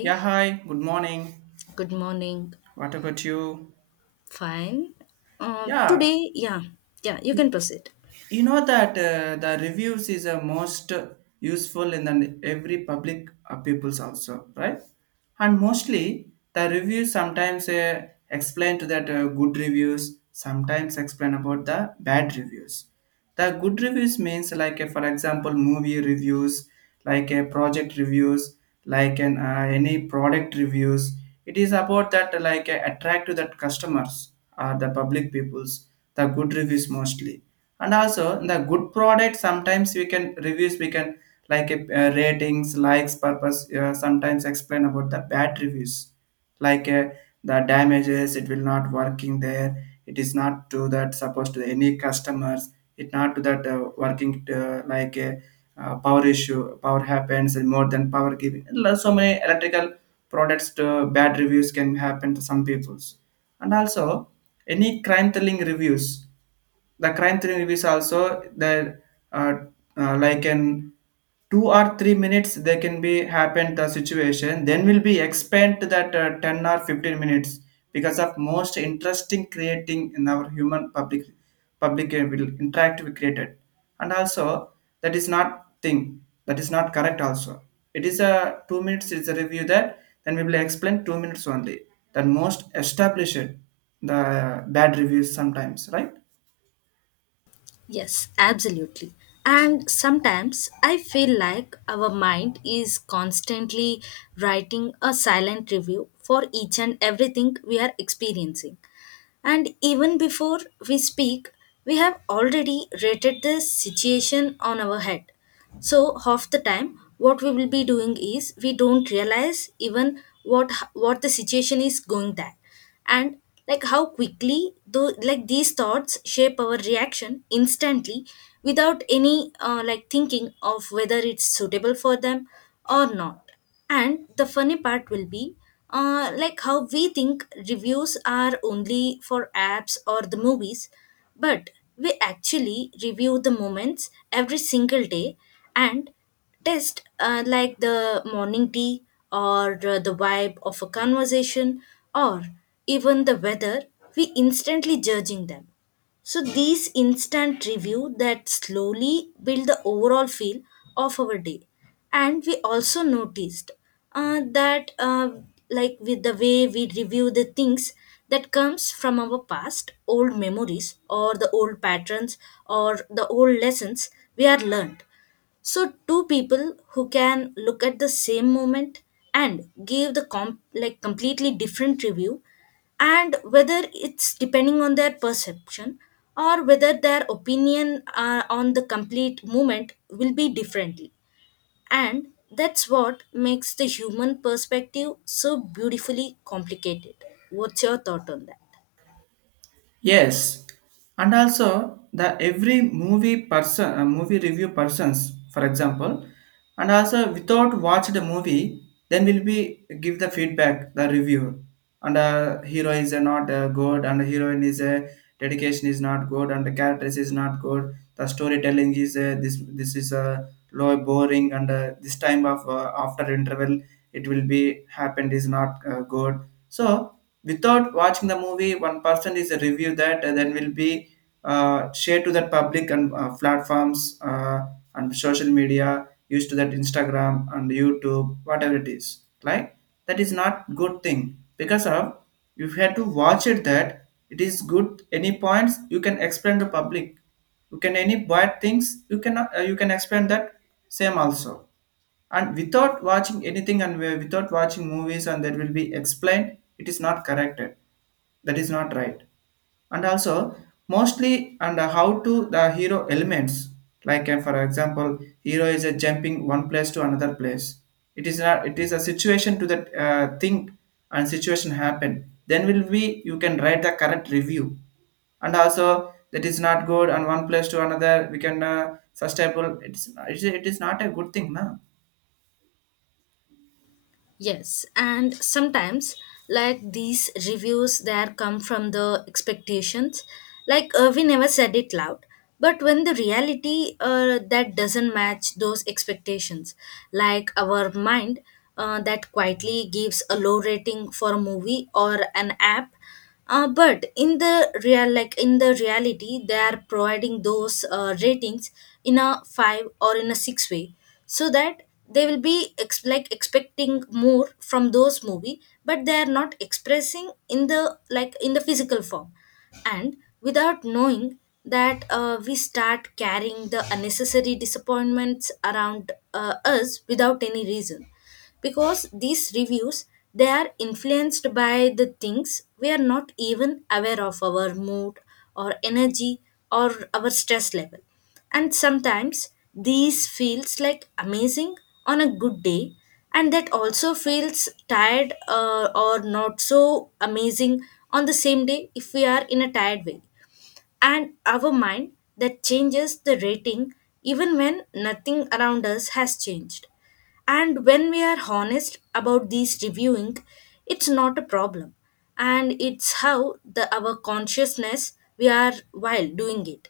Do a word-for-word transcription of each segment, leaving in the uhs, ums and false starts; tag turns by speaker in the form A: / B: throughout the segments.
A: Yeah, hi, good morning.
B: good morning.
A: What about you?
B: Fine. Um,
A: Yeah,
B: today, yeah, yeah, you can proceed.
A: you know that uh, the reviews is a most useful in the, every public uh, people's also right, and mostly the reviews sometimes uh, explain to that uh, good reviews sometimes explain about the bad reviews. The good reviews means like uh, for example movie reviews, like a project reviews, like an uh, any product reviews. It is about that uh, like uh, attract to that customers, uh, the public peoples, the good reviews mostly. And also the good product sometimes we can reviews we can like uh, ratings likes purpose, uh, sometimes explain about the bad reviews like uh, the damages, it will not working there, it is not to that supposed to any customers. It not to that uh, working uh, like a uh, power issue, power happens, and more than power giving Lo- so many electrical products to bad reviews can happen to some peoples. And also any crime thrilling reviews, the crime thrill movies also the uh, uh, like in two or three minutes they can be happen the situation, then will be expand to that uh, ten or fifteen minutes because of most interesting creating in our human public public uh, will interact we created. And also that is not thing, that is not correct also. It is a two minutes is a review that, then we will explain two minutes only, that most established the bad reviews sometimes, right?
B: Yes, absolutely. And sometimes I feel like our mind is constantly writing a silent review for each and everything we are experiencing. And even before we speak, we have already rated the situation on our head. So half the time, what we will be doing is we don't realize even what what the situation is going there, and like how quickly though like these thoughts shape our reaction instantly without any uh, like thinking of whether it's suitable for them or not, and the funny part will be uh, like how we think reviews are only for apps or the movies, but we actually review the moments every single day and test uh, like the morning tea or uh, the vibe of a conversation or even the weather, we instantly judging them. So these instant review that slowly build the overall feel of our day. And we also noticed uh, that uh, like with the way we review the things that comes from our past, old memories or the old patterns or the old lessons we are learned. So, two people who can look at the same moment and give the com- like completely different review, and whether it's depending on their perception or whether their opinion uh, on the complete movement will be differently. And that's what makes the human perspective so beautifully complicated. What's your thought on that?
A: Yes, and also the every movie person, uh, movie review persons, for example, and also without watch the movie, then will be give the feedback, the review, and uh, hero is uh, not uh, good, and heroine is uh, dedication is not good, and the characters is not good, the storytelling is uh, this this is uh, low boring, and uh, this time of uh, after interval it will be happened is not uh, good. So without watching the movie one person is a review that and then will be uh, shared to the public and uh, platforms uh, and social media used to that Instagram and YouTube whatever it is like, that is not good thing because of you had to watch it that it is good, any points you can explain to public, you can any bad things you can uh, you can explain that same also. And without watching anything and we- without watching movies and that will be explained, it is not corrected, that is not right. And also mostly and how to the hero elements like uh, for example hero is a jumping one place to another place, it is not it is a situation to that uh, thing and situation happen then will be you can write the correct review. And also that is not good and one place to another we can uh, sustainable, it's it is, it is not a good thing na.
B: Yes, and sometimes like these reviews that come from the expectations, like uh, we never said it loud, but when the reality uh, that doesn't match those expectations, like our mind uh, that quietly gives a low rating for a movie or an app, uh, but in the real like in the reality they are providing those uh, ratings in a five or in a six way, so that they will be ex- like expecting more from those movie but they are not expressing in the like in the physical form, and without knowing that uh, we start carrying the unnecessary disappointments around uh, us without any reason, because these reviews they are influenced by the things we are not even aware of, our mood or energy or our stress level. And sometimes these feels like amazing on a good day, and that also feels tired uh, or not so amazing on the same day if we are in a tired way, and our mind that changes the rating even when nothing around us has changed. And when we are honest about these reviewing, it's not a problem. And it's how the our consciousness we are while doing it.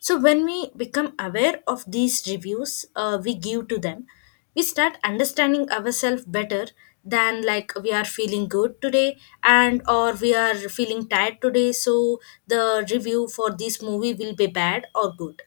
B: So when we become aware of these reviews uh, we give to them, we start understanding ourselves better than like we are feeling good today and or we are feeling tired today, so the review for this movie will be bad or good,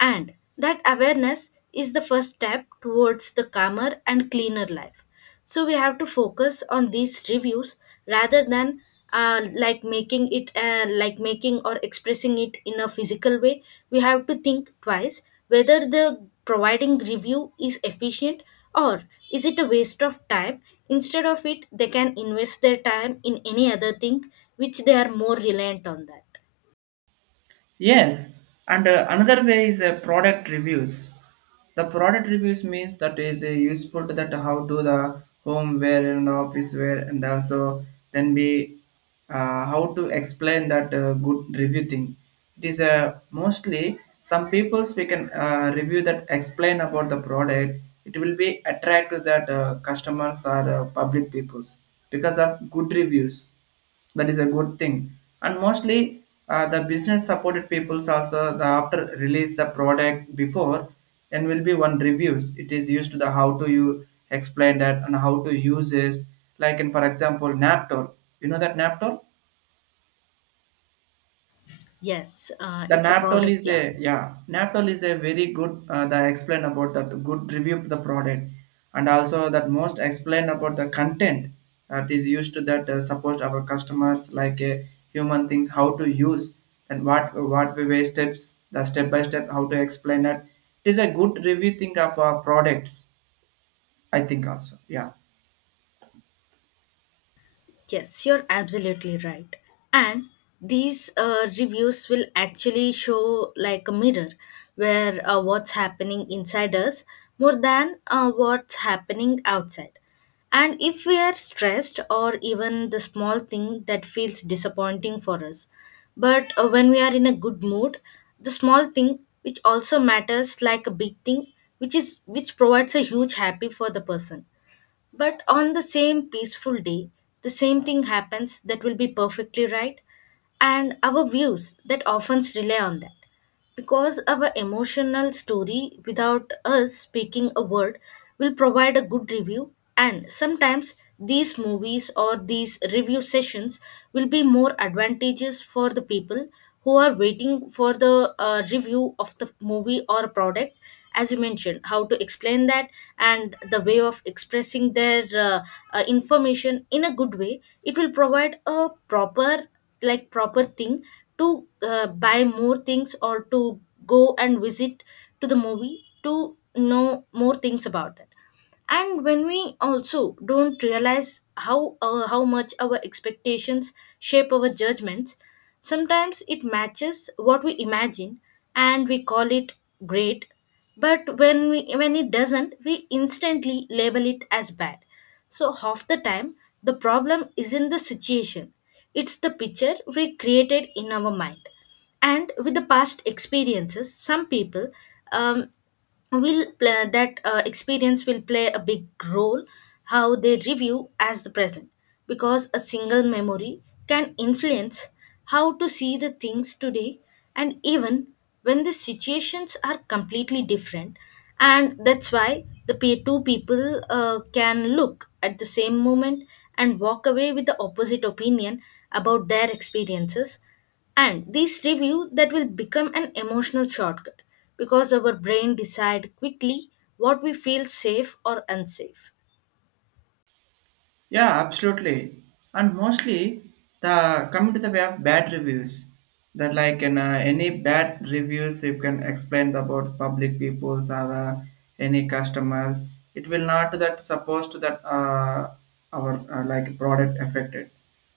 B: and that awareness is the first step towards the calmer and cleaner life. So we have to focus on these reviews rather than uh, like making it uh, like making or expressing it in a physical way. We have to think twice whether the providing review is efficient, or is it a waste of time. Instead of it, they can invest their time in any other thing which they are more reliant on that.
A: Yes, and uh, another way is uh, product reviews. The product reviews means that is uh, useful to that how to the home wear and office wear and also then be uh, how to explain that uh, good review thing. It is uh, mostly some people's we can uh, review that explain about the product. It will be attract to that uh, customers or uh, public peoples because of good reviews, that is a good thing. And mostly uh, the business supported peoples also the after release the product before and will be one reviews it is used to the how to you explain that and how to use this, like in for example naptor, you know that naptor.
B: Yes, uh,
A: The
B: it's a
A: Naptol
B: product.
A: is
B: Yeah.
A: a, yeah, Naptol is a very good. Uh, the explain about that good review the product, and also that most explain about the content that is used to that uh, support our customers like a human things how to use and what what we way steps, the step by step how to explain that. It is a good review thing of our products. I think also, yeah.
B: Yes, you're absolutely right. And these uh, reviews will actually show like a mirror where uh, what's happening inside us more than uh, what's happening outside. And if we are stressed or even the small thing that feels disappointing for us, but uh, when we are in a good mood, the small thing which also matters like a big thing which is which provides a huge happy for the person, but on the same peaceful day, the same thing happens that will be perfectly right, and our views that often rely on that. Because our emotional story, without us speaking a word, will provide a good review, and sometimes these movies or these review sessions will be more advantageous for the people who are waiting for the uh, review of the movie or product, as you mentioned how to explain that, and the way of expressing their uh, uh, information in a good way it will provide a proper like proper thing to uh, buy more things or to go and visit to the movie to know more things about that. And when we also don't realize how uh, how much our expectations shape our judgments, sometimes it matches what we imagine and we call it great, but when we when it doesn't, we instantly label it as bad. So half the time the problem isn't the situation, it's the picture we created in our mind. And with the past experiences some people um, will play, that uh, experience will play a big role how they review as the present, because a single memory can influence how to see the things today, and even when the situations are completely different. And that's why the pe- two people uh, can look at the same moment and walk away with the opposite opinion about their experiences, and this review that will become an emotional shortcut because our brain decide quickly what we feel safe or unsafe.
A: Yeah, absolutely. And mostly the coming to the way of bad reviews. That like in uh, any bad reviews, you can explain about public peoples or uh, any customers. It will not that supposed to that uh, our uh, like product affected,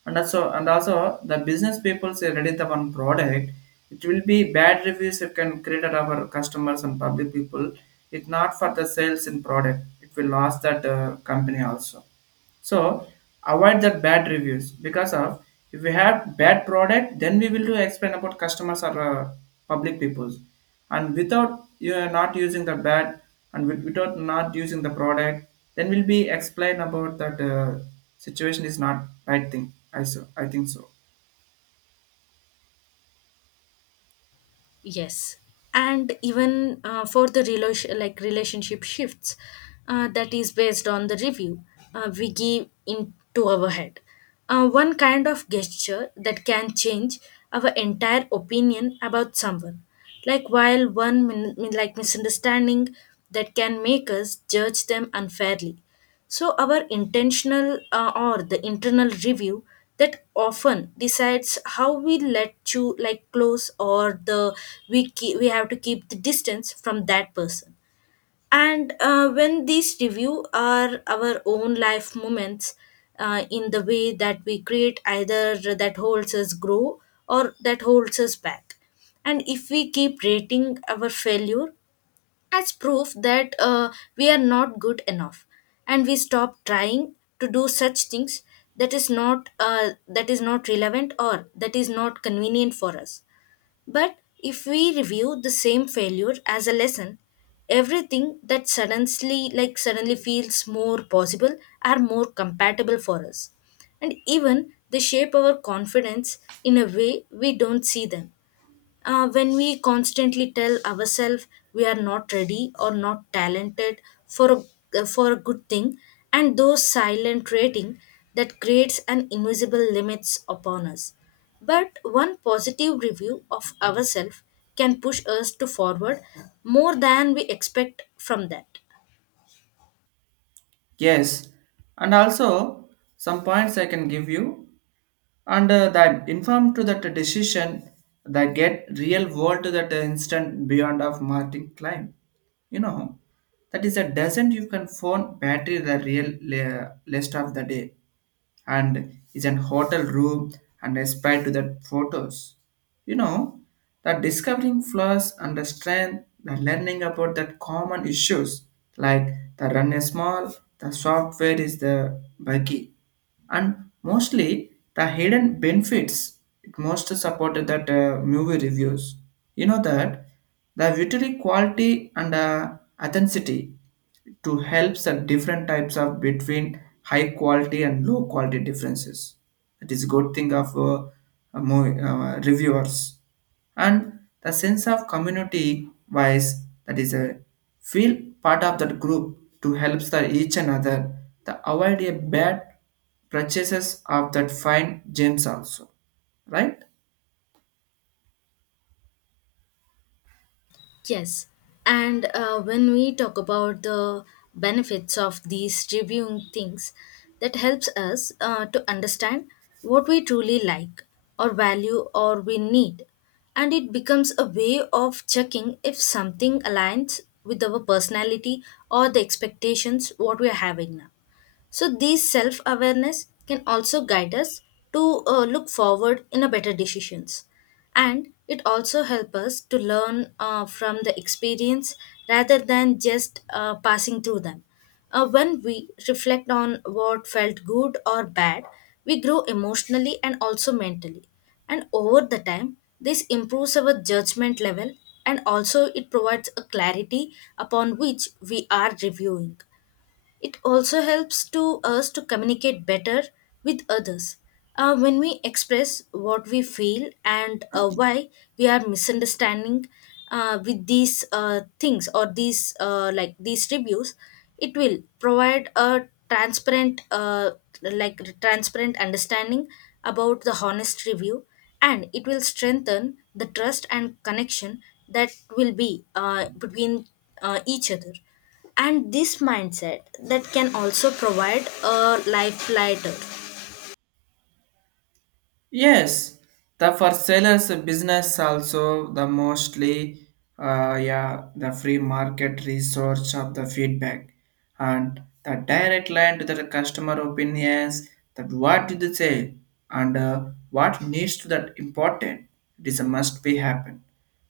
A: and also and also the business people say ready the one product. It will be bad reviews you can create at our customers and public people. It not for the sales in product. It will lose that uh, company also, so avoid that bad reviews because of if we have bad product, then we will do explain about customers or uh, public peoples, and without you are not using the bad and with- without not using the product, then will be explain about that uh, situation is not right thing. I so I think so.
B: Yes, and even uh, for the relation like relationship shifts, uh, that is based on the review uh, we give into our head. Uh, one kind of gesture that can change our entire opinion about someone. Like while one min- min- like misunderstanding that can make us judge them unfairly. So, our intentional uh, or the internal review that often decides how we let you like close, or the we keep, we have to keep the distance from that person. And uh, when these review are our own life moments, uh, in the way that we create either that holds us grow or that holds us back. And if we keep rating our failure as proof that uh, we are not good enough and we stop trying to do such things that is not uh, that is not relevant or that is not convenient for us, but if we review the same failure as a lesson, everything that suddenly like suddenly feels more possible are more compatible for us, and even they shape our confidence in a way we don't see them, uh, when we constantly tell ourselves we are not ready or not talented for a, uh, for a good thing, and those silent rating that creates an invisible limits upon us. But one positive review of ourselves can push us to forward more than we expect from that.
A: Yes, and also some points I can give you. And uh, that informed to that decision that get real world to that instant beyond of martin climb, you know, that is a doesn't you can phone battery the real la- list of the day and is an hotel room and aspired to the photos. You know, that discovering flaws and the strength, the learning about that common issues like the run is small, the software is the buggy, and mostly the hidden benefits. It most supported that uh, movie reviews. You know that the visual quality and uh, authenticity to help the different types of between high quality and low quality differences. It is a good thing of uh, a mo- uh, reviewers and the sense of community wise that is a feel part of that group to help the each another to avoid a bad purchases of that fine gems also, right?
B: Yes, and uh, when we talk about the benefits of these reviewing things, that helps us uh, to understand what we truly like or value or we need. And it becomes a way of checking if something aligns with our personality or the expectations what we are having now. So, these self awareness can also guide us to uh, look forward in a better decisions. And it also helps us to learn uh, from the experience rather than just uh, passing through them. Uh, when we reflect on what felt good or bad, we grow emotionally and also mentally. And over the time, this improves our judgment level and also it provides a clarity upon which we are reviewing. It also helps to us to communicate better with others. Uh, when we express what we feel and uh, why we are misunderstanding uh, with these uh, things or these uh, like these reviews, it will provide a transparent uh, like transparent understanding about the honest review, and it will strengthen the trust and connection that will be uh, between uh, each other, and this mindset that can also provide a life lighter.
A: Yes, the for sellers business also the mostly uh, yeah the free market research of the feedback and the direct line to the customer opinions that what did they say and uh, what needs to that important, it is a must be happen.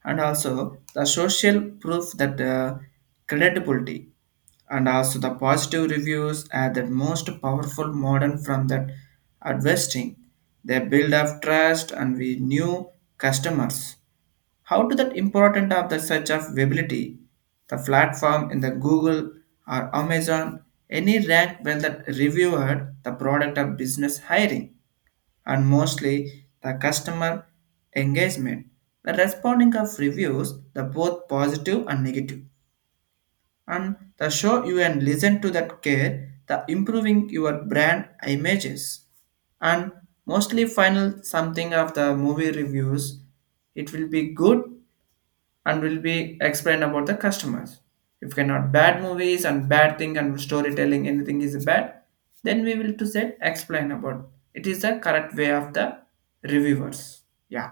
A: And also the social proof that uh, credibility, and also the positive reviews are the most powerful model from that investing. They build up trust and we new customers. How to that important of the search of ability, the platform in the Google or Amazon, any rank when that reviewer the product of business hiring. And mostly the customer engagement, the responding of reviews, the both positive and negative and the show you and listen to that care the improving your brand images. And mostly final something of the movie reviews, it will be good and will be explained about the customers if cannot bad movies and bad thing and storytelling anything is bad, then we will to set explain about it is the correct way of the reviewers, yeah.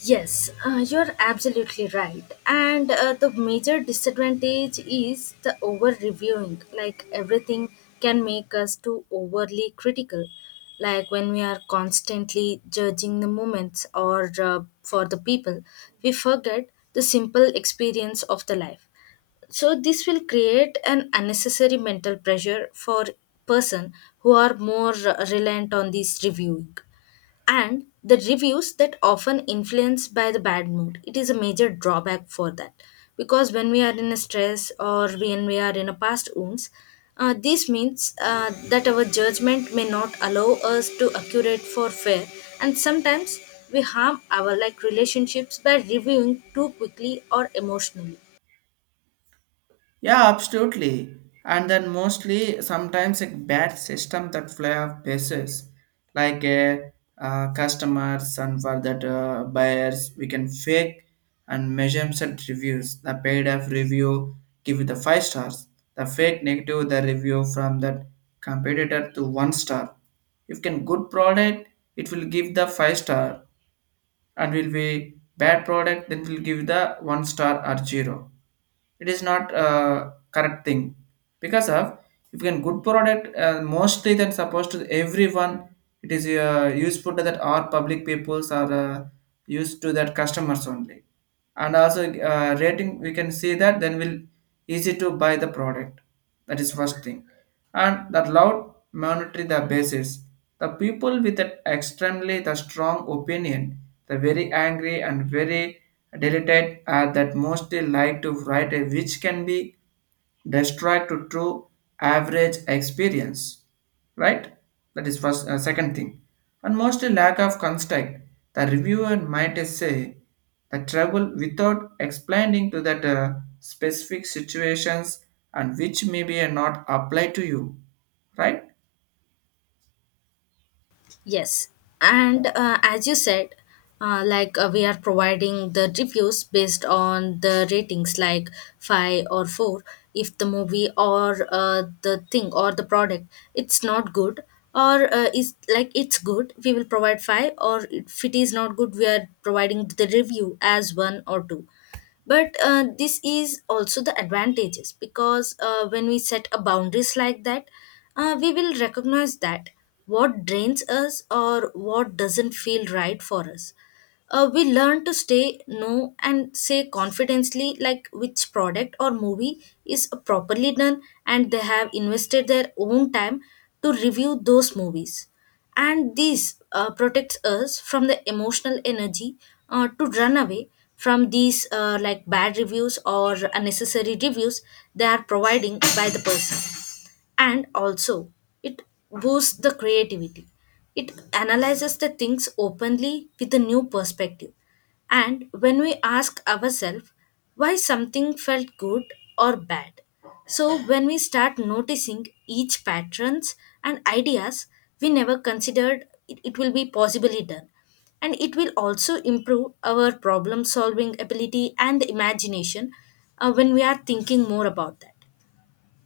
B: Yes, uh, you're absolutely right. And uh, the major disadvantage is the over reviewing. Like everything can make us too overly critical. Like when we are constantly judging the moments or uh, for the people, we forget the simple experience of the life. So this will create an unnecessary mental pressure for person who are more uh, reliant on this reviewing, and the reviews that often influenced by the bad mood it is a major drawback for that, because when we are in a stress or when we are in a past wounds, uh, this means uh, that our judgment may not allow us to accurate for fair. And sometimes we harm our like relationships by reviewing too quickly or emotionally.
A: Yeah, absolutely. And then mostly sometimes a bad system that fly off bases, like a uh, uh, customers and for that uh, buyers, we can fake and measure set reviews. The paid off review give it the five stars. The fake negative the review from that competitor to one star. If can good product, it will give the five star, and will be bad product, then will give the one star or zero, it is not a correct thing because of if you can good product uh, mostly then supposed to everyone, it is uh, useful to that our public peoples are uh, used to that customers only. And also uh, rating we can see that then will easy to buy the product, that is first thing. And the loud monetary the basis, the people with an extremely the strong opinion, the very angry and very delicate are that mostly like to write a which can be destroyed to true average experience, right? That is first uh, second thing. And mostly lack of context, the reviewer might say the travel without explaining to that uh, specific situations and which may be not apply to you, right?
B: Yes, and uh, as you said, uh, like uh, we are providing the reviews based on the ratings, like five or four. If the movie or uh, the thing or the product it's not good, or uh, is like it's good, we will provide five. Or if it is not good, we are providing the review as one or two, but uh, this is also the advantages because uh, when we set a boundaries like that, uh, we will recognize that what drains us or what doesn't feel right for us. Uh, we learn to stay no and say confidently like which product or movie is properly done, and they have invested their own time to review those movies, and this uh, protects us from the emotional energy uh, to run away from these uh, like bad reviews or unnecessary reviews they are providing by the person. And also, it boosts the creativity. It analyzes the things openly with a new perspective, and when we ask ourselves why something felt good or bad. So when we start noticing each patterns and ideas we never considered it, it will be possibly done, and it will also improve our problem solving ability and imagination. Uh, when we are thinking more about that,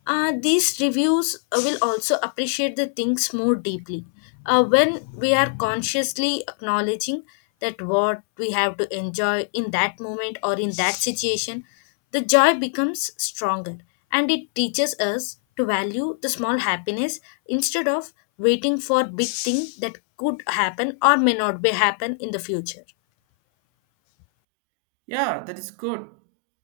B: uh, these reviews uh, will also appreciate the things more deeply. Uh, when we are consciously acknowledging that what we have to enjoy in that moment or in that situation, the joy becomes stronger, and it teaches us to value the small happiness instead of waiting for big thing that could happen or may not be happen in the future.
A: Yeah, that is good.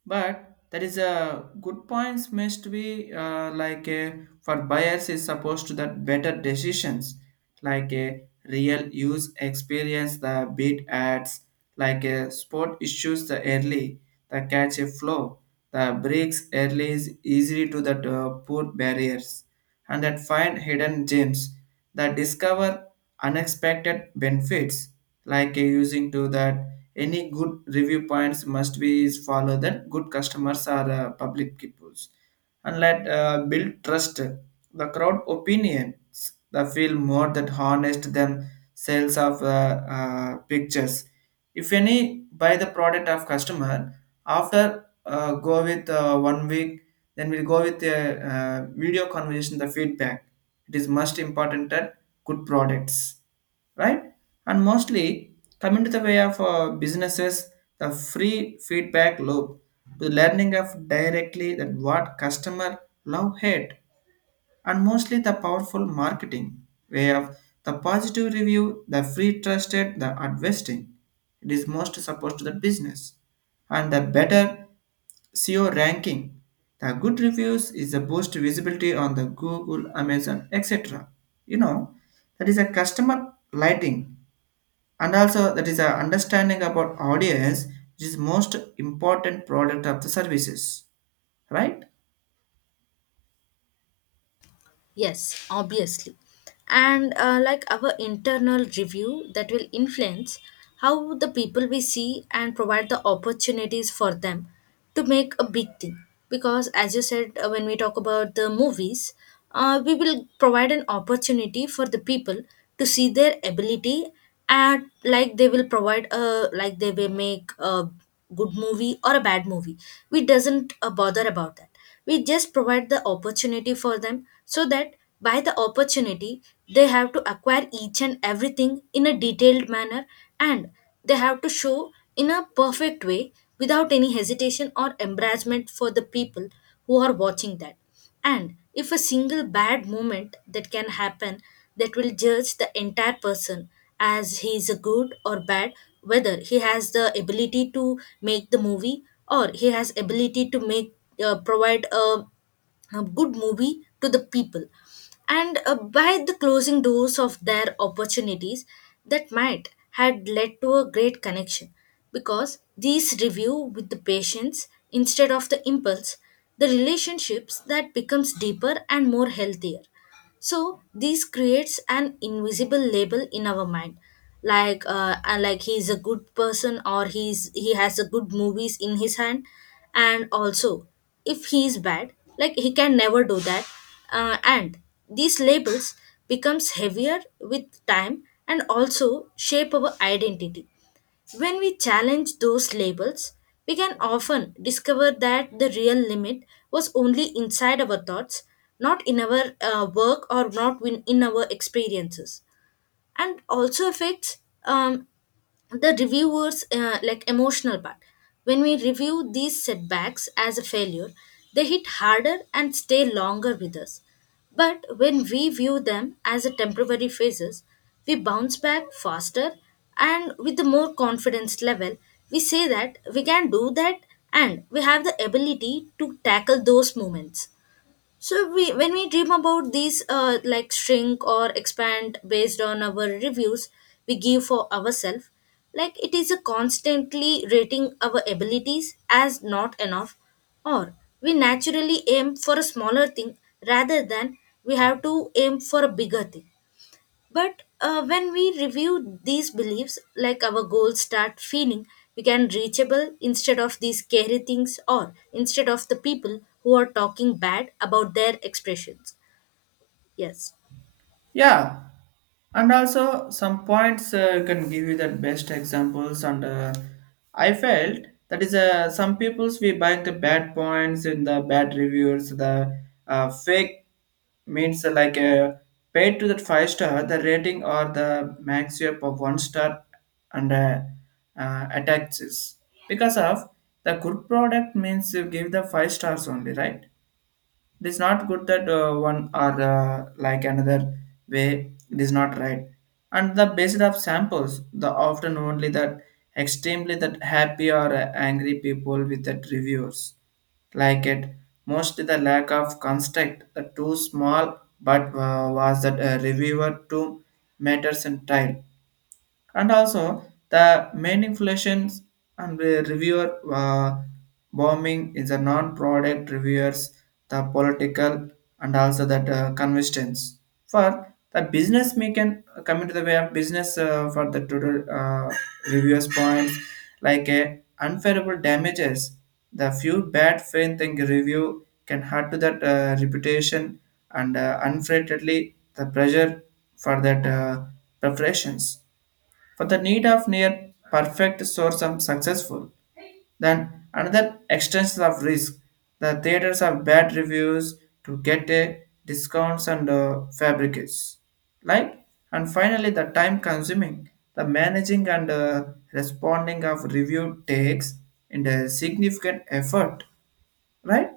A: But that is a good points must be uh, like a, for buyers is supposed to that better decisions, like a real use experience the bid ads, like a sport issues the early, the catch a flow, the breaks early is easy to that uh, poor barriers, and that find hidden gems, that discover unexpected benefits like uh, using to that any good review points must be is follow that good customers are uh, public peoples, and let uh, build trust, the crowd opinions the feel more that honest than sales of uh, uh, pictures. If any buy the product of customer after uh, go with uh, one week, then we'll go with the uh, video conversation the feedback, it is most important that good products, right? And mostly coming to the way of uh, businesses, the free feedback loop, the learning of directly that what customer love hate, and mostly the powerful marketing way of the positive review, the free trusted, the investing. It is most supposed to the business and the better S E O ranking. The good reviews is a boost visibility on the Google, Amazon, et cetera. You know, that is a customer lighting, and also that is a understanding about audience which is most important product of the services, right?
B: Yes, obviously. And uh, like our internal review that will influence how the people we see and provide the opportunities for them to make a big thing. Because as you said, uh, when we talk about the movies, uh, we will provide an opportunity for the people to see their ability, and like they will provide a like they will make a good movie or a bad movie. We doesn't uh, bother about that. We just provide the opportunity for them so that by the opportunity, they have to acquire each and everything in a detailed manner, and they have to show in a perfect way without any hesitation or embarrassment for the people who are watching that. And if a single bad moment that can happen, that will judge the entire person as he is a good or bad, whether he has the ability to make the movie or he has ability to make uh, provide a a good movie to the people, and uh, by the closing doors of their opportunities that might had led to a great connection, because these review with the patience instead of the impulse, the relationships that becomes deeper and more healthier. So this creates an invisible label in our mind, like uh, uh, like he's a good person or he's he has a good movies in his hand, and also if he is bad, like he can never do that, uh, and these labels becomes heavier with time and also shape our identity. When we challenge those labels, we can often discover that the real limit was only inside our thoughts, not in our uh, work or not in in our experiences, and also affects um, the reviewers uh, like emotional part. When we review these setbacks as a failure, they hit harder and stay longer with us. But when we view them as a temporary phases, we bounce back faster, and with a more confidence level we say that we can do that, and we have the ability to tackle those moments. So we, when we dream about these, uh, like shrink or expand based on our reviews we give for ourselves, like it is a constantly rating our abilities as not enough, or we naturally aim for a smaller thing rather than we have to aim for a bigger thing. But uh, when we review these beliefs, like our goals start feeling we can reachable instead of these scary things or instead of the people who are talking bad about their expressions. Yes.
A: Yeah, and also some points uh, can give you the best examples. And uh, I felt that is uh, some people's we buy the bad points in the bad reviews. The uh, fake means uh, like uh, paid to that five star the rating or the max up of one star and uh, uh, attacks is. Because of the good product means you give the five stars only, right? It is not good that uh, one or uh, like another way it is not right. And the basis of samples the often only that extremely that happy or uh, angry people with that reviews like it, most the lack of construct the too small but uh, was that a reviewer too matters and tile. And also the manipulations and the reviewer uh, bombing is a non-product reviewers, the political, and also that uh, convictions for the business making, uh, coming to the way of business uh, for the total uh, reviewers points like uh, unfavorable damages, the few bad faith thing review can hurt to that uh, reputation. And uh, unfreighted the pressure for that uh, preparations for the need of near perfect source of successful, then another extension of risk. The theaters have bad reviews to get a discounts and uh, fabricates, like. And finally the time consuming, the managing and uh, responding of review takes and a significant effort, right?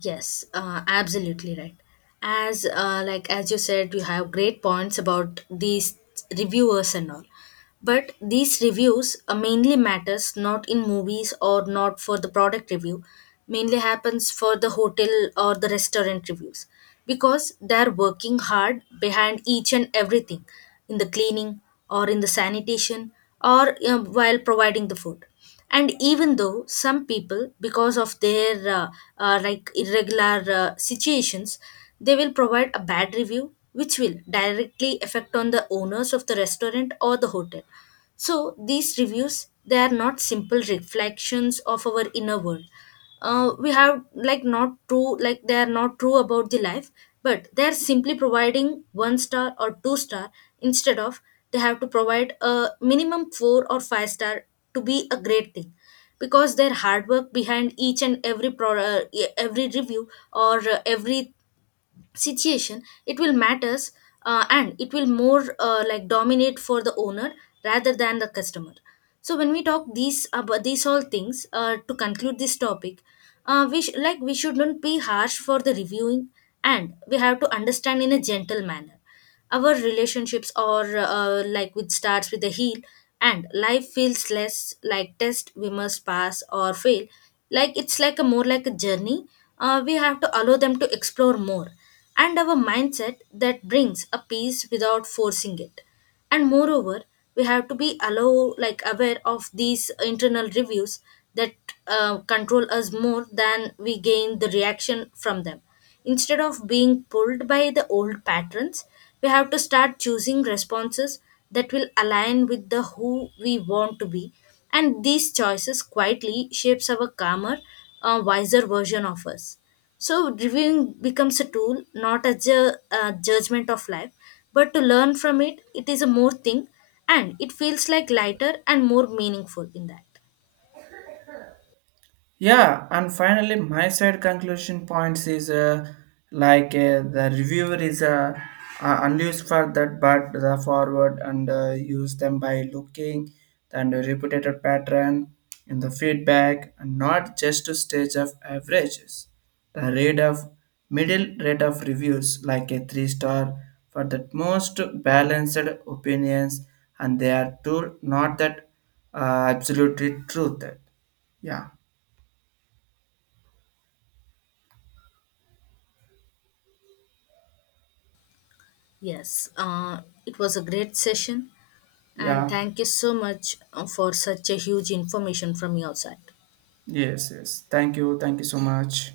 B: Yes, uh, absolutely right. As uh, like as you said, you have great points about these reviewers and all. But these reviews uh, mainly matters not in movies or not for the product review. Mainly happens for the hotel or the restaurant reviews, because they're working hard behind each and everything in the cleaning or in the sanitation or uh, while providing the food. And even though some people because of their uh, uh, like irregular uh, situations, they will provide a bad review which will directly affect on the owners of the restaurant or the hotel. So these reviews they are not simple reflections of our inner world. Uh, we have like not true like they are not true about the life, but they are simply providing one star or two star instead of they have to provide a minimum four or five star to be a great thing, because their hard work behind each and every pro- uh, e- every review or uh, every situation it will matters, uh, and it will more uh, like dominate for the owner rather than the customer. So when we talk these about these all things, uh, to conclude this topic, uh, we sh- like we should not be harsh for the reviewing, and we have to understand in a gentle manner. Our relationships are uh, like with starts with a heel, and life feels less like test we must pass or fail. Like it's like a more like a journey. Uh, we have to allow them to explore more, and our mindset that brings a peace without forcing it. And moreover, we have to be allow like aware of these internal reviews that uh, control us more than we gain the reaction from them. Instead of being pulled by the old patterns, we have to start choosing responses that will align with the who we want to be, and these choices quietly shapes our calmer uh, wiser version of us. So reviewing becomes a tool, not a ju- uh, judgment of life, but to learn from it, it is a more thing, and it feels like lighter and more meaningful in that.
A: Yeah, and finally, my side conclusion points is uh, like uh, the reviewer is uh, uh, unused for that, but the forward and uh, use them by looking and a repeated pattern in the feedback and not just to stage of averages. The rate of middle rate of reviews like a three star for the most balanced opinions, and they are true, not that uh, absolutely truth. Yeah.
B: Yes, uh, it was a great session, and
A: Yeah.
B: thank you so much uh, for such a huge information from your side.
A: Yes, yes. Thank you. Thank you so much.